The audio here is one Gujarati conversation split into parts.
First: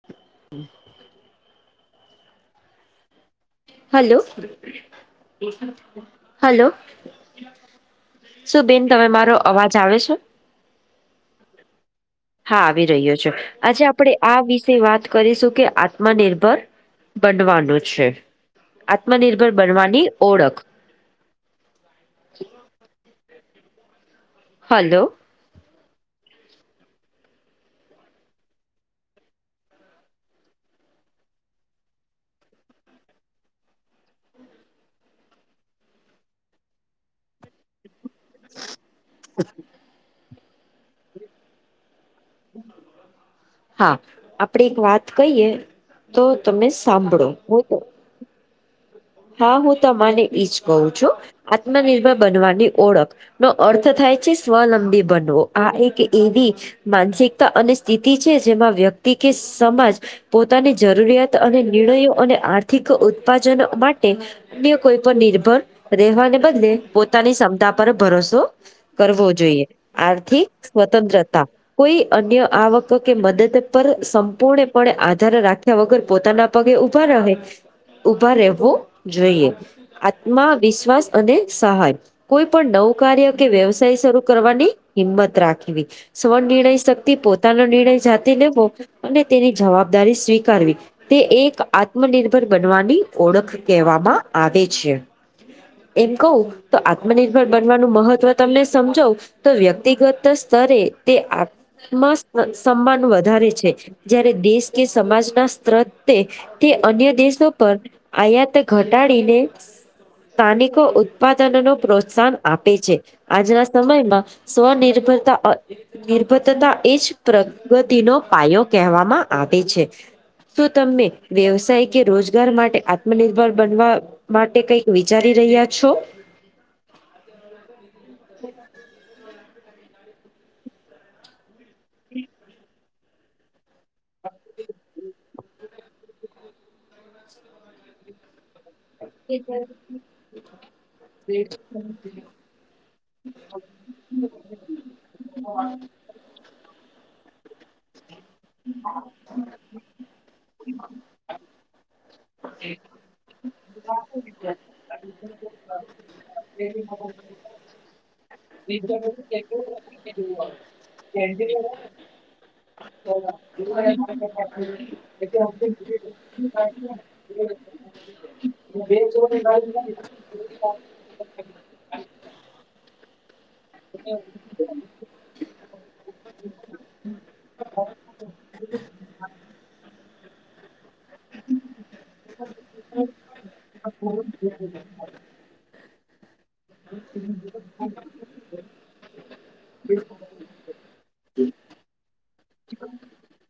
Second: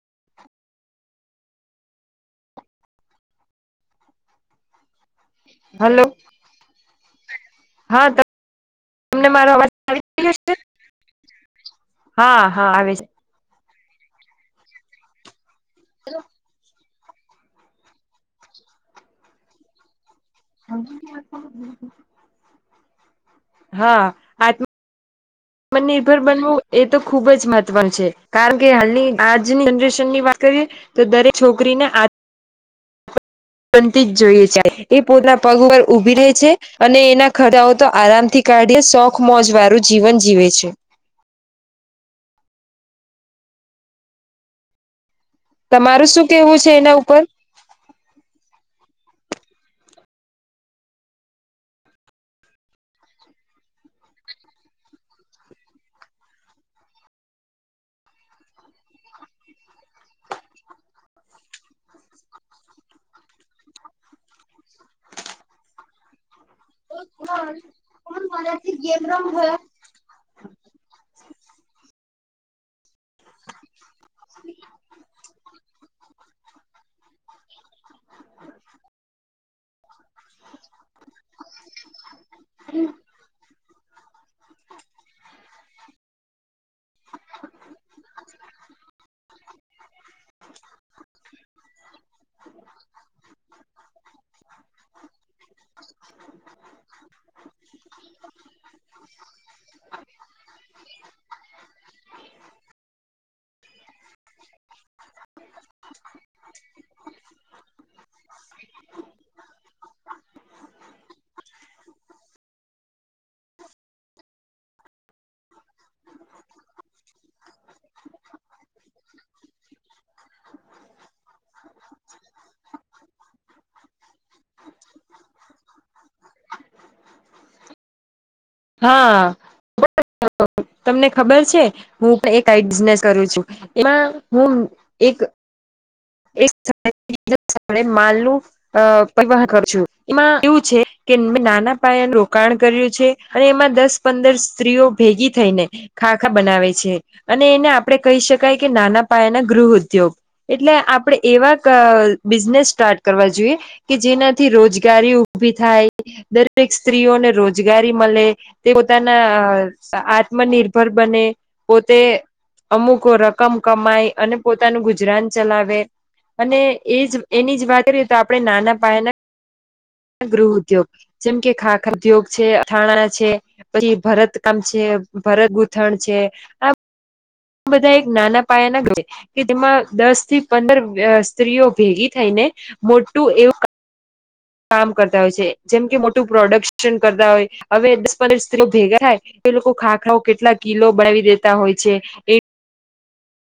[inaudible] હલો હલો હલો હા શું બેન તમે મારો અવાજ આવે છે. હા આવી રહ્યો છ આજે આપ આપણે આ વિશે વાત કરીશું કે આત્મનિર્ભર બનવાનું છે. આત્મનિર્ભર બનવાની ઓળખ [unintelligible] હા હલો આત્મનિર્ભર બનવું એ તો ખુબ જ મહત્વનું છે કારણ કે હાલની આજની જનરેશનની વાત કરીએ તો દરેક છોકરીને બનતી જ જોઈએ છે એ પોતાના પગ ઉપર ઉભી રહે છે અને એના ખર્ચાઓ તો આરામ થી કાડી શોખ મોજ વાળું જીવન જીવે છે. હા આપડે એક વાત કહીયએ તમારું તો શું કેવું તમે છે એના ઉપર સાંભળો હા હું તમાને એજ કહું છું આત્મનિર્ભર બનવાની ઓળખ નો અર્થ થાય છે સ્વલંબી બનવો આ એક એવી માનસિકતા અને સ્થિતિ છે જેમાં વ્યક્તિ કે સમાજ પોતાની જરૂરિયાત અને નિર્ણયો અને આર્થિક ઉત્પાદનો માટે અન્ય કોઈ પર નિર્ભર રહેવાને બદલે પોતાની ક્ષમતા પર ભરોસો કરવો જોઈએ આર્થિક સ્વતંત્રતા કોઈ અન્ય આવક તો કે મદદ પર સંપૂર્ણપણે આધાર રાખ્યા વગર પોતાના પગે ઊભા રહે. ઉભા રહેવો જોઈએ આત્મા વિશ્વાસ અને સહાય. કોઈ પણ નવું કાર્ય કે વ્યવસાય શરૂ કરવાની હિંમત રાખવી. સ્વનિર્ણય શક્તિ પોતાનો નિર્ણય જાતે લેવો અને તેની જવાબદારી સ્વીકારવી તે એક આત્મનિર્ભર બનવાની ઓળખ કહેવામાં આવે છે. એમ કહું તો આત્મનિર્ભર બનવાનું મહત્વ તમને સમજો તો વ્યક્તિગત સ્તરે તે સમાન વધારે છે જય્યારે દેશ કે સમાજના સ્ત્રત તે અન્ય દેશો પર આયાત ઘટાડીને સ્થાનિકો ઉત્પાદન નો પ્રોત્સાહન આપે છે. આજના સમયમાં સ્વનિર્ભરતા નિર્ભતાતા એ જ પ્રગતિનો પાયો કહેવામાં આવે છે. શું તમને વ્યવસાય કે રોજગાર માટે આત્મનિર્ભર બનવા માટે કઈક વિચારી રહ્યા છો? હા તમને ખબર છે હું પણ એક બિને કરું છું એમાં હું એક [unintelligible] એકે માલું અ પરવાહન કર છું એમાં એવું છે કે મેં નાના પાયાનું રોકાણ કર્યું છે. અને એમાં દસ પંદર સ્ત્રીઓ ભેગી થઈ ને ખાખા બનાવે છે અને એને આપણે કહી શકાય કે નાના પાયાના ગૃહ ઉદ્યોગ. એટલે આપડે એવા બિઝનેસ સ્ટાર્ટ કરવા જોઈએ કે જેનાથી રોજગારી ઉઊભી થાય દરેક સ્ત્રીઓને રોજગારી મળે. તે પોતાના આત્મનિર્ભર બને પોતે અમુકો રકમ કમાય અને પોતાનું ગુજરાન ચલાવે અને એજ એની જ વાત તો આપણે નાના પાયાના [unintelligible] ગૃહ ઉદ્યોગ જેમ કે ખાખા ઉદ્યોગ છે અથાણા છે પછી ભરત કામ છે. ભરત ગૂથણ છે આ બધા એક નાના પાયાના છે. કે તેમાં દસ થી પંદર સ્ત્રીઓ ભેગી થઈને મોટું એવું [unintelligible] કામ કરતા હોય છે જેમ કે મોટું પ્રોડક્શન કરતા હોય હવે દસ પંદરસ કિલો ભેગા થાય. એ લોકો ખાખરાઓ કેટલા કિલો બનાવી દેતા હોય છે એ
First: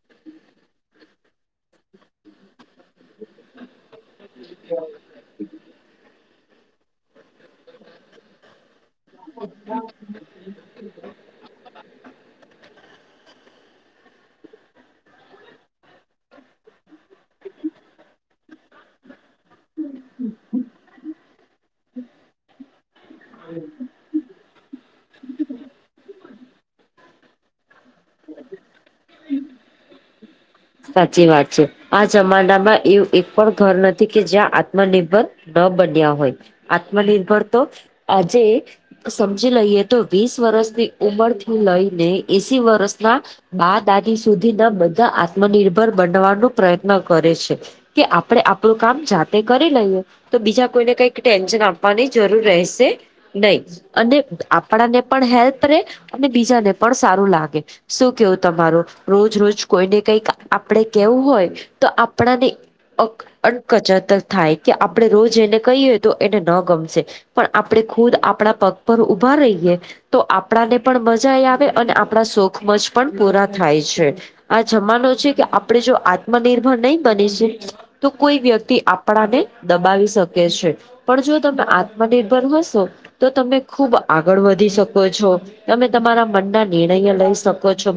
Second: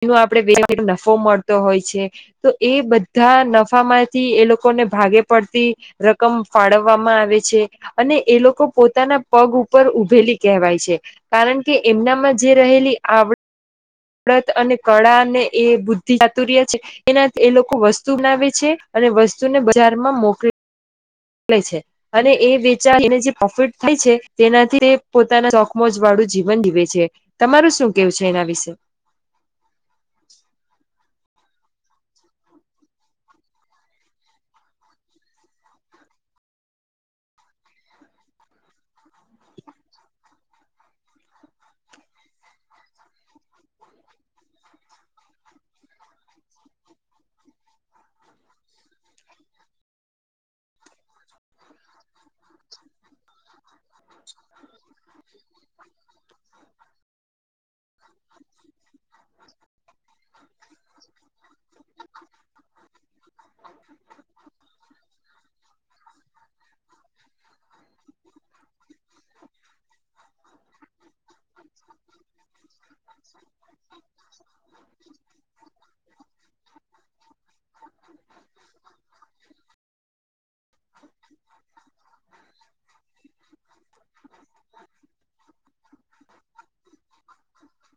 એ આપડે બે નફો મળતો હોય છે. તો એ બધા નફા માંથી એ લોકોને ભાગે પડતી રકમ ફાળવવામાં આવે છે. છે અને એ લોકો પોતાના પગ ઉપર ઉભેલી કહેવાય છે. કારણ કે એમનામાં જે રહેલી આવડ અને કળા અને એ બુદ્ધિ ચતુર્ય છે. એના એ લોકો વસ્તુ ના વેચે અને વસ્તુ ને બજારમાં મોકલી છે અને એ વેચા એને જે પ્રોફિટ થાય છે તેનાથી પોતાના શોખમોજ વાળું જીવન જીવે છે તમારું શું કેવું છે એના વિશે? સાચી વાત છે આ જમાડામાં એવું એક પણ ઘર નથી કે જ્યાં આત્મનિર્ભર ન બન્યા હોય આત્મનિર્ભર તો આજે સમજી લઈએ તો વીસ વર્ષની ઉમર થી લઈને એસી વર્ષના મા દાદી સુધી ના બધા આત્મનિર્ભર બનવાનો પ્રયત્ન કરે છે. કે આપડે આપણું કામ જાતે કરી લઈએ. તો બીજા કોઈને કંઈક ટેન્શન આપવાની જરૂર રહેશે નહી. અને આપણા ને પણ હેલ્પ રે અને બીજાને પણ સારું લાગે શું કેવું તમારો રોજ રોજ કોઈને કઈક આપણે કેવું હોય તો આપણાને અકચત થાય કે આપડણે રોજ એને કહીએ તો એને ન ગમશે પણ આપણેે ખુદ આપણા પગ પર ઉભા રહીયએ તો આપણા ને પણ મજા આપણા શખમજ પણ પૂરા થાય છે આ જમાનો છે કે આપણે જો આત્મનિર્ભર નહી બની છે. તો કોઈ વ્યક્તિ આપણાને દબાવી શકે. છે. પણ જો તમે આત્મનિર્ભર હશો. તો તમે ખુબ આગળ વધી શકો છો. તમે તમારા મનના નિર્ણય લઈ શકો છો.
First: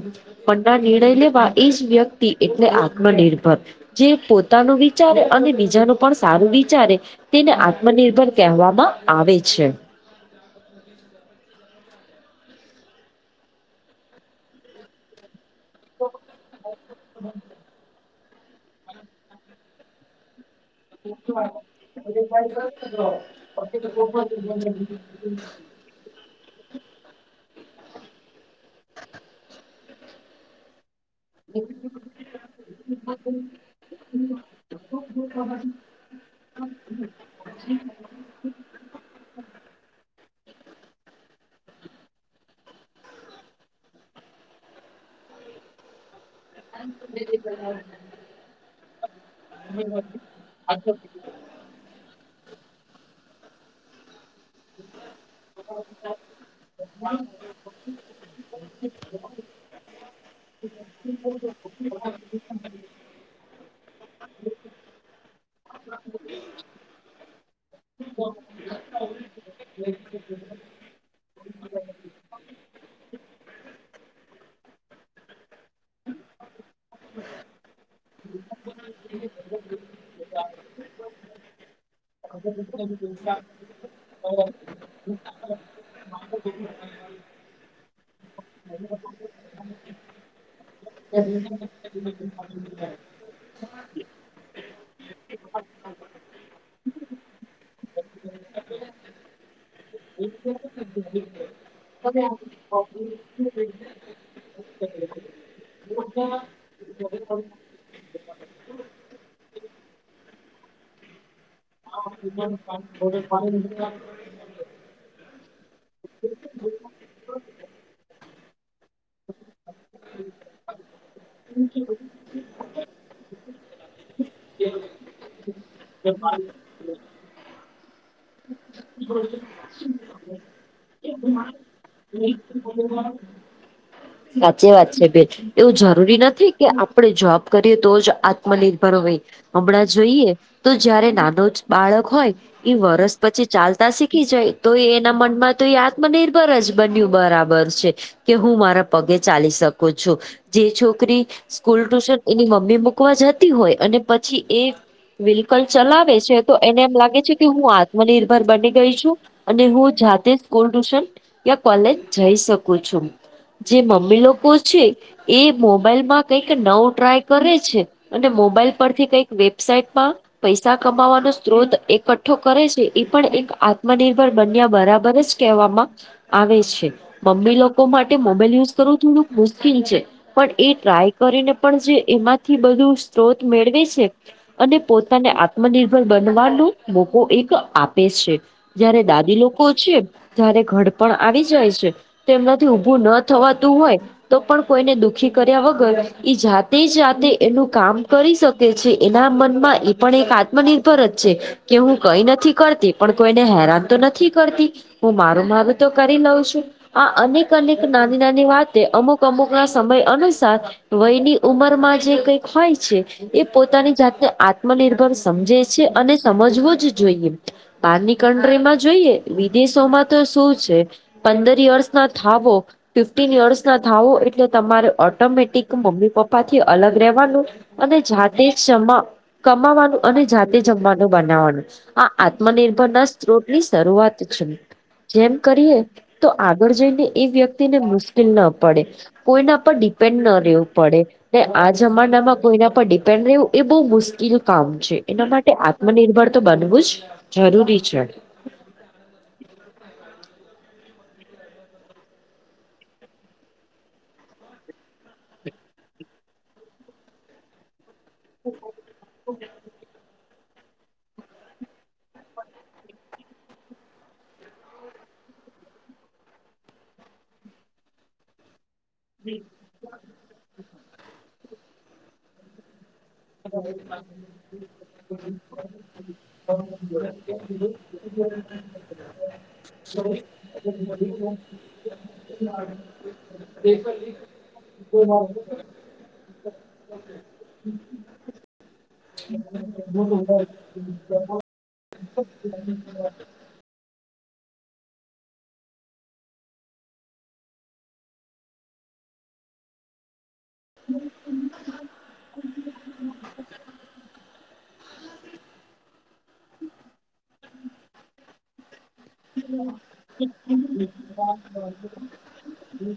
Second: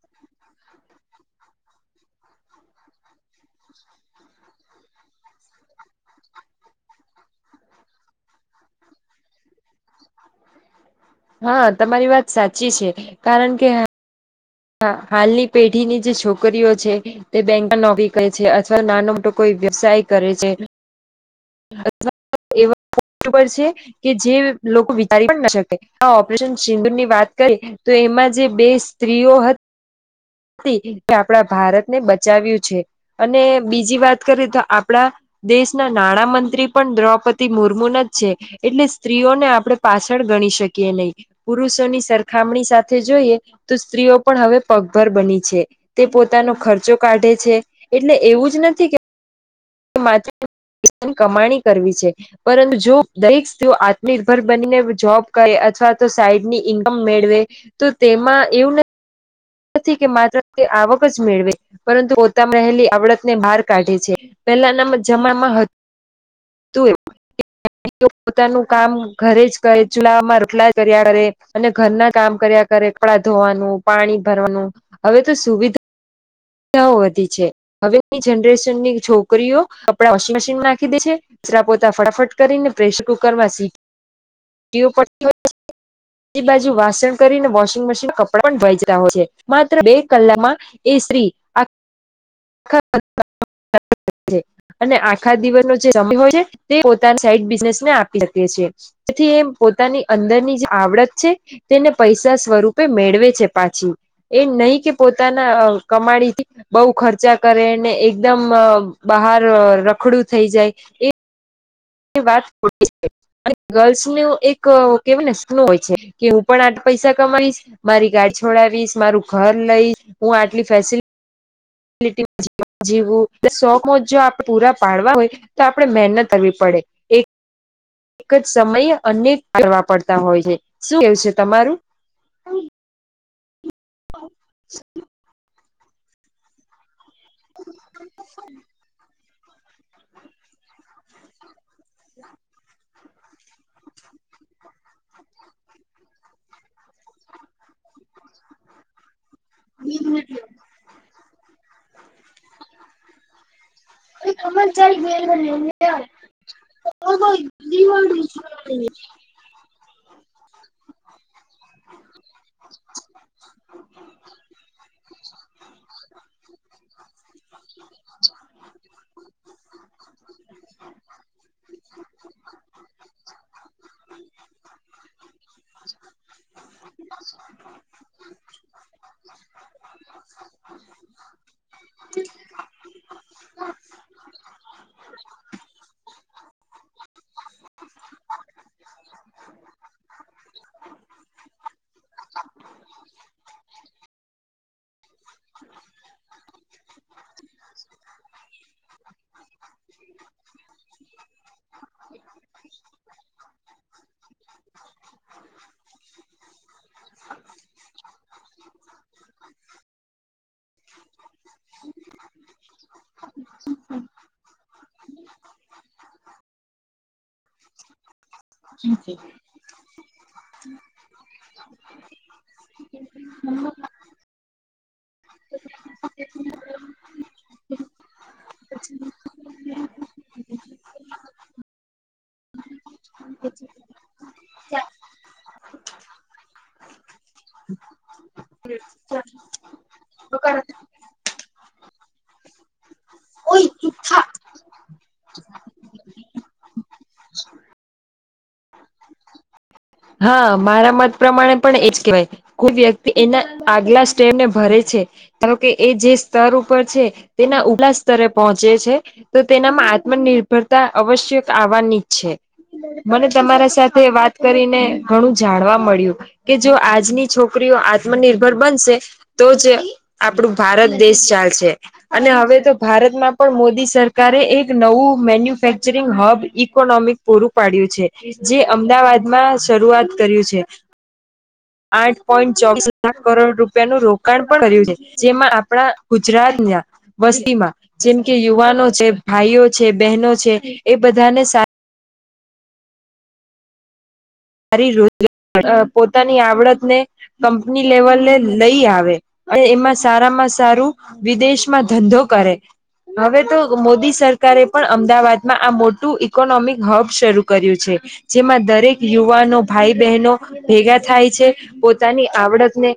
મનના નિર્ણય લેવા. એ જ વ્યક્તિ એટલે આત્મનિર્ભર. જે પોતાનું વિચારે, અને બીજાનું પણ સારું વિચારે. તેને. આત્મનિર્ભર કહેવામાં આવે છે. હા! તમારી વાત સાચી છે. કારણ કે, હા! હાલની પીઢીની જે છોકરીઓ છે, તે બેંક નો. કહે છે. અથવા નાનો મોટો કોઈ વ્યવસાય કરે છે. એ વસ્તુ પર છે [unintelligible] હા! ઓપરેશન સિંદુરની વાત કરી, તો એમાં જે બે સ્ત્રીઓ. કે આપણા ભારત ને બચાવ્યું છે. અને બીજી વાત કરીએ તો, આપડા દેશના. નાણાં મંત્રી પણ દ્રૌપદી મુર્મુ ના જ છે. એટલે સ્ત્રીઓને આપડણે પાછળ ગણી શકીએ નહી. પુરુષોની સરખામણી સાથે જોઈએ, તો સ્ત્રીઓ પણ હવે પગ. ર બની છે તે પોતાનો ખર્ચો કાઢે છે. એટલે એવું જ નથી કે. ની કમાણી કરવી છે. પરંતુ જો દરેક સ્ત્રીઓ. નિર્ભર બનીને જોબ કર. અથવા તો સાઈડ ની ઈન્કમ મેળવે તો તેમાં એવું. [inaudible] નથી કે માત્ર તે આવક જ મેળવે. પરંતુ પોતામાં રહેલી આવડતને બહાર કાઢે છે. પેલા એના જમાણમાં. તું એ. પોતાનું કામ ઘરે જ કરે. ચૂલામાં રોટલા કર્યા કરે. અને ઘરના કામ કર્યા કરે. કપડા ધોવાનું. પાણી ભરવાનું. હવે તો સુવિધા. ક વધી છે. હવેની જનરેશનની છોકરીઓ કપડા વોશિંગ મશીનમાં નાખી દે છે. દરા પોતા ફટાફટ. કરીને પ્રેશર કુકરમાં સી. [inaudible] એ બાજુ વાસણ કરીને, વોશિંગ મશીન કપડા પણ ભ રહ છે. માત્ર બે કલાકમાં. એ સ્ત્રી. આખા [inaudible] અને આખા દિવસનો જે સમય હોય છે. તે પોતાના સાઈડ બિઝનેસ ને આપી શકીએ. જેથી એ પોતાની અંદરની જે આવડત છે, તેને પૈસા સ્વરૂપ. મેળવે છે પાછી. એ નહી કે પોતાના કમાડીથી બહ ખર્ચ. ચા કરે ને. એકદમ બહાર રખડું થઈ જાય. વાત ગર્લ્સ એક. કે ને શું હોય છે? કે હું પણ આઠ પૈસા કમાવીશ. મારી ગાડ છોડાવીશ મારું. ઘર લઈ. હું આટલી ફેસિલ. જીવું. એ સો મોજ જો આપણે પૂરા પાડવા હોય તો, આપડણે મહેનત કરવી પડે. એક જ સમયે અન કરવા પડતા હોય છે. શું કેવ છે તમારું? સાચી વાત છે બેન. એવું જરૂરી નથી કે, આપડે જોબ કરીએ તો જ આત્મનિર હમણાં જોઈએ તો, જયારે નાનો જ બાળક હોય એ વરસ. પછી ચાલતા શીખી જાય તો, એના મનમાં તો એ આત્મનિર્ભર જ બન્યુ બરાબર છે. કે હું મારા પગે ચાલી શકું છુ. જે છોકરી સ્કૂલ ટુશન એની મમ્મી મૂકવા જતી હોય, અને પછી એ વેહિકલ ચલાવે છે, તો એને એમ લાગે છે કે હું આ બની ગઈ છુ. અને હું જાતે સ્કૂલ ટુશન યા કોલેજ જઈ શકોું છો, જે મમ્મી લોકો છે. એ મોબાઈલ માં કઈક નવું ટ્રાય કરે છે. અને મોબાઈલ પરથી કઈક વેબસાાઈટમાં પૈસા કમાવાનો સ્ત્રોત એકઠ્ઠો કરે છે. એ પણ એક આત્મનિર્ભર બન્યા બરાબર જ કહેવામા આવે છે મમ્મી લોકો માટે મોબાઈલ યુઝ કરવું થોડુંક મુશ્કેલ છે. પણ એ ટ્રાય કરીને પણ જે એમાંથી બધું સ્ત્રોત મેળવે છે. અને પોતાને આત્મનિર્ભર બનવાનો મોકો એક આપે છે. જયારે દાદી લોકો છે ત્યારે ઘર પણ આવી જાય છે. તેમનાથી ઉઊભું ન થવાતું હોય, તો પણ કોઈને દુઃખી કર્યા વગર ઈ જાત તે જાતે એનું કામ કરી શકે છે, એના મનમાં એ પણ એક આત્મનિર્ભર જ છે. કે હું કઈ નથી. કરતી પણ કોઈને હેરાન તો નથી કરતી હું મારું મારું તો કરી લઉં છુ. આ અનેક અનેક નાની નાની વાતે અમુક અમુક ના સમય અનુસાર વયની ઉંમરમાં જે કઈક હોય છે એ પોતાની જાતને આત્મનિર્ભર સમજે છે, અને સમજવો જ જોઈએ બારની કટ્રીમાં જોઈએ. દેશોમાં તો શું છે, પંદર વર્ષ ના થાવો ફિફ્ટીન યર્સ ના ધાવો એટલે તમારે ઓટોમેટિક મમ્મી પપ્પા થી અલગ રહેવાનું અને જાતે જમા કમાવાનું અને જાતે જમવાનું બનાવવાનુ આ આત્મનિર્ભર ના સ્ત્રોત ની શરૂઆત છે. જેમ કરીએ તો આગળ જઈને એ વ્યક્તિને મુશ્કેલ ના પડે કોઈના પર ડિપેન્ડ ન રહેેવુ પડે ને આ જમાનામાં કોઈના પર વું એ બહુ મુશ્કેલ કામ છે, એના માટે આત્મનિર્ભર તો બનવું જ જરૂરી છે. હા મારા મત પ્રમાણે પણ એજ કેહેવાય કોુ વ્યક્તિ એના આગલા સ્ટેમને ભરે છે. ધારો કે એ જે સ્તર ઉપર છે, તેના ઉપલા સ્તરે પહોંચે છે તો તેનામાં આત્મનિર્ભર કરરતા અવશ્ય આવવાની જ છે મને તમારા સાથે વાત કરીને ઘણું જાણવા મળ્યું કે જો આજની છોકરીઓ આત્મનિર્ભર બનશે તો જ આપણું ભારત દેશ ચાલશે અને હવે તો ભારતમા પણ મોદી સરકારે એક નવુ મેન્યુફેક્ચરિંગ હબ ઇકોનોમી પૂરું પાડ્યું છે. જે અમદાવાદમા શ બ નું રોકાણ પણ કર્યું છે, જેમાં આપણા ગુજરાત ના વસ્તીમા જેમ કે યુવાનો છે ભાઈઓ છે બહેનો છેએ, બધાને [inaudible] સારી રોજ પોતાની આવડત ને કંપની લેવલ લઈ આવે અને એમાં સારામા સારું વિદેશમાં ધંધો કરે હવે તો મોદી સરકારે પણ અમદાવાદમાં આ મોટું ઈકોનોમિક હબ શરૂ કર્યું છે. જેમાં દરેક યુવાનો ભાઈ બહેનો ભેગા થાય છે, પોતાની આવડતને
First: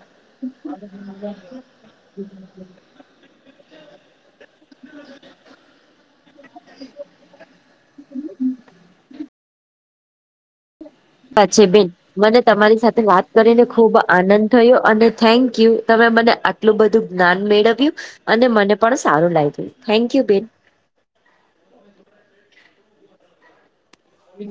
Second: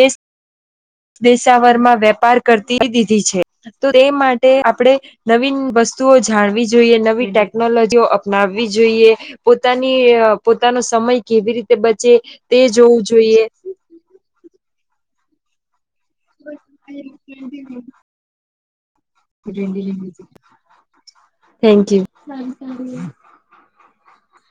દેશ દેશાવરમાં વેપાર કરતી [inaudible] છે તો તે માટે આપણે નવીન વસ્તુઓ જાડવી જોઈએ નવી ટેકનોલોજીઓ અપનાવવી જોઈએ. પોતાની અ સાચે બેન મને તે તમારી સાથે જોવું વાત જોઈએ કરીને ખુબ આનંદ થયો અને થેન્ક યુ. તમે મને આટલું બધું જ્ઞાન મેળવ્યું અને મને પણ સારું લાગ્યું થેન્ક યુ બેન. થેંક્યું. હમ્મ.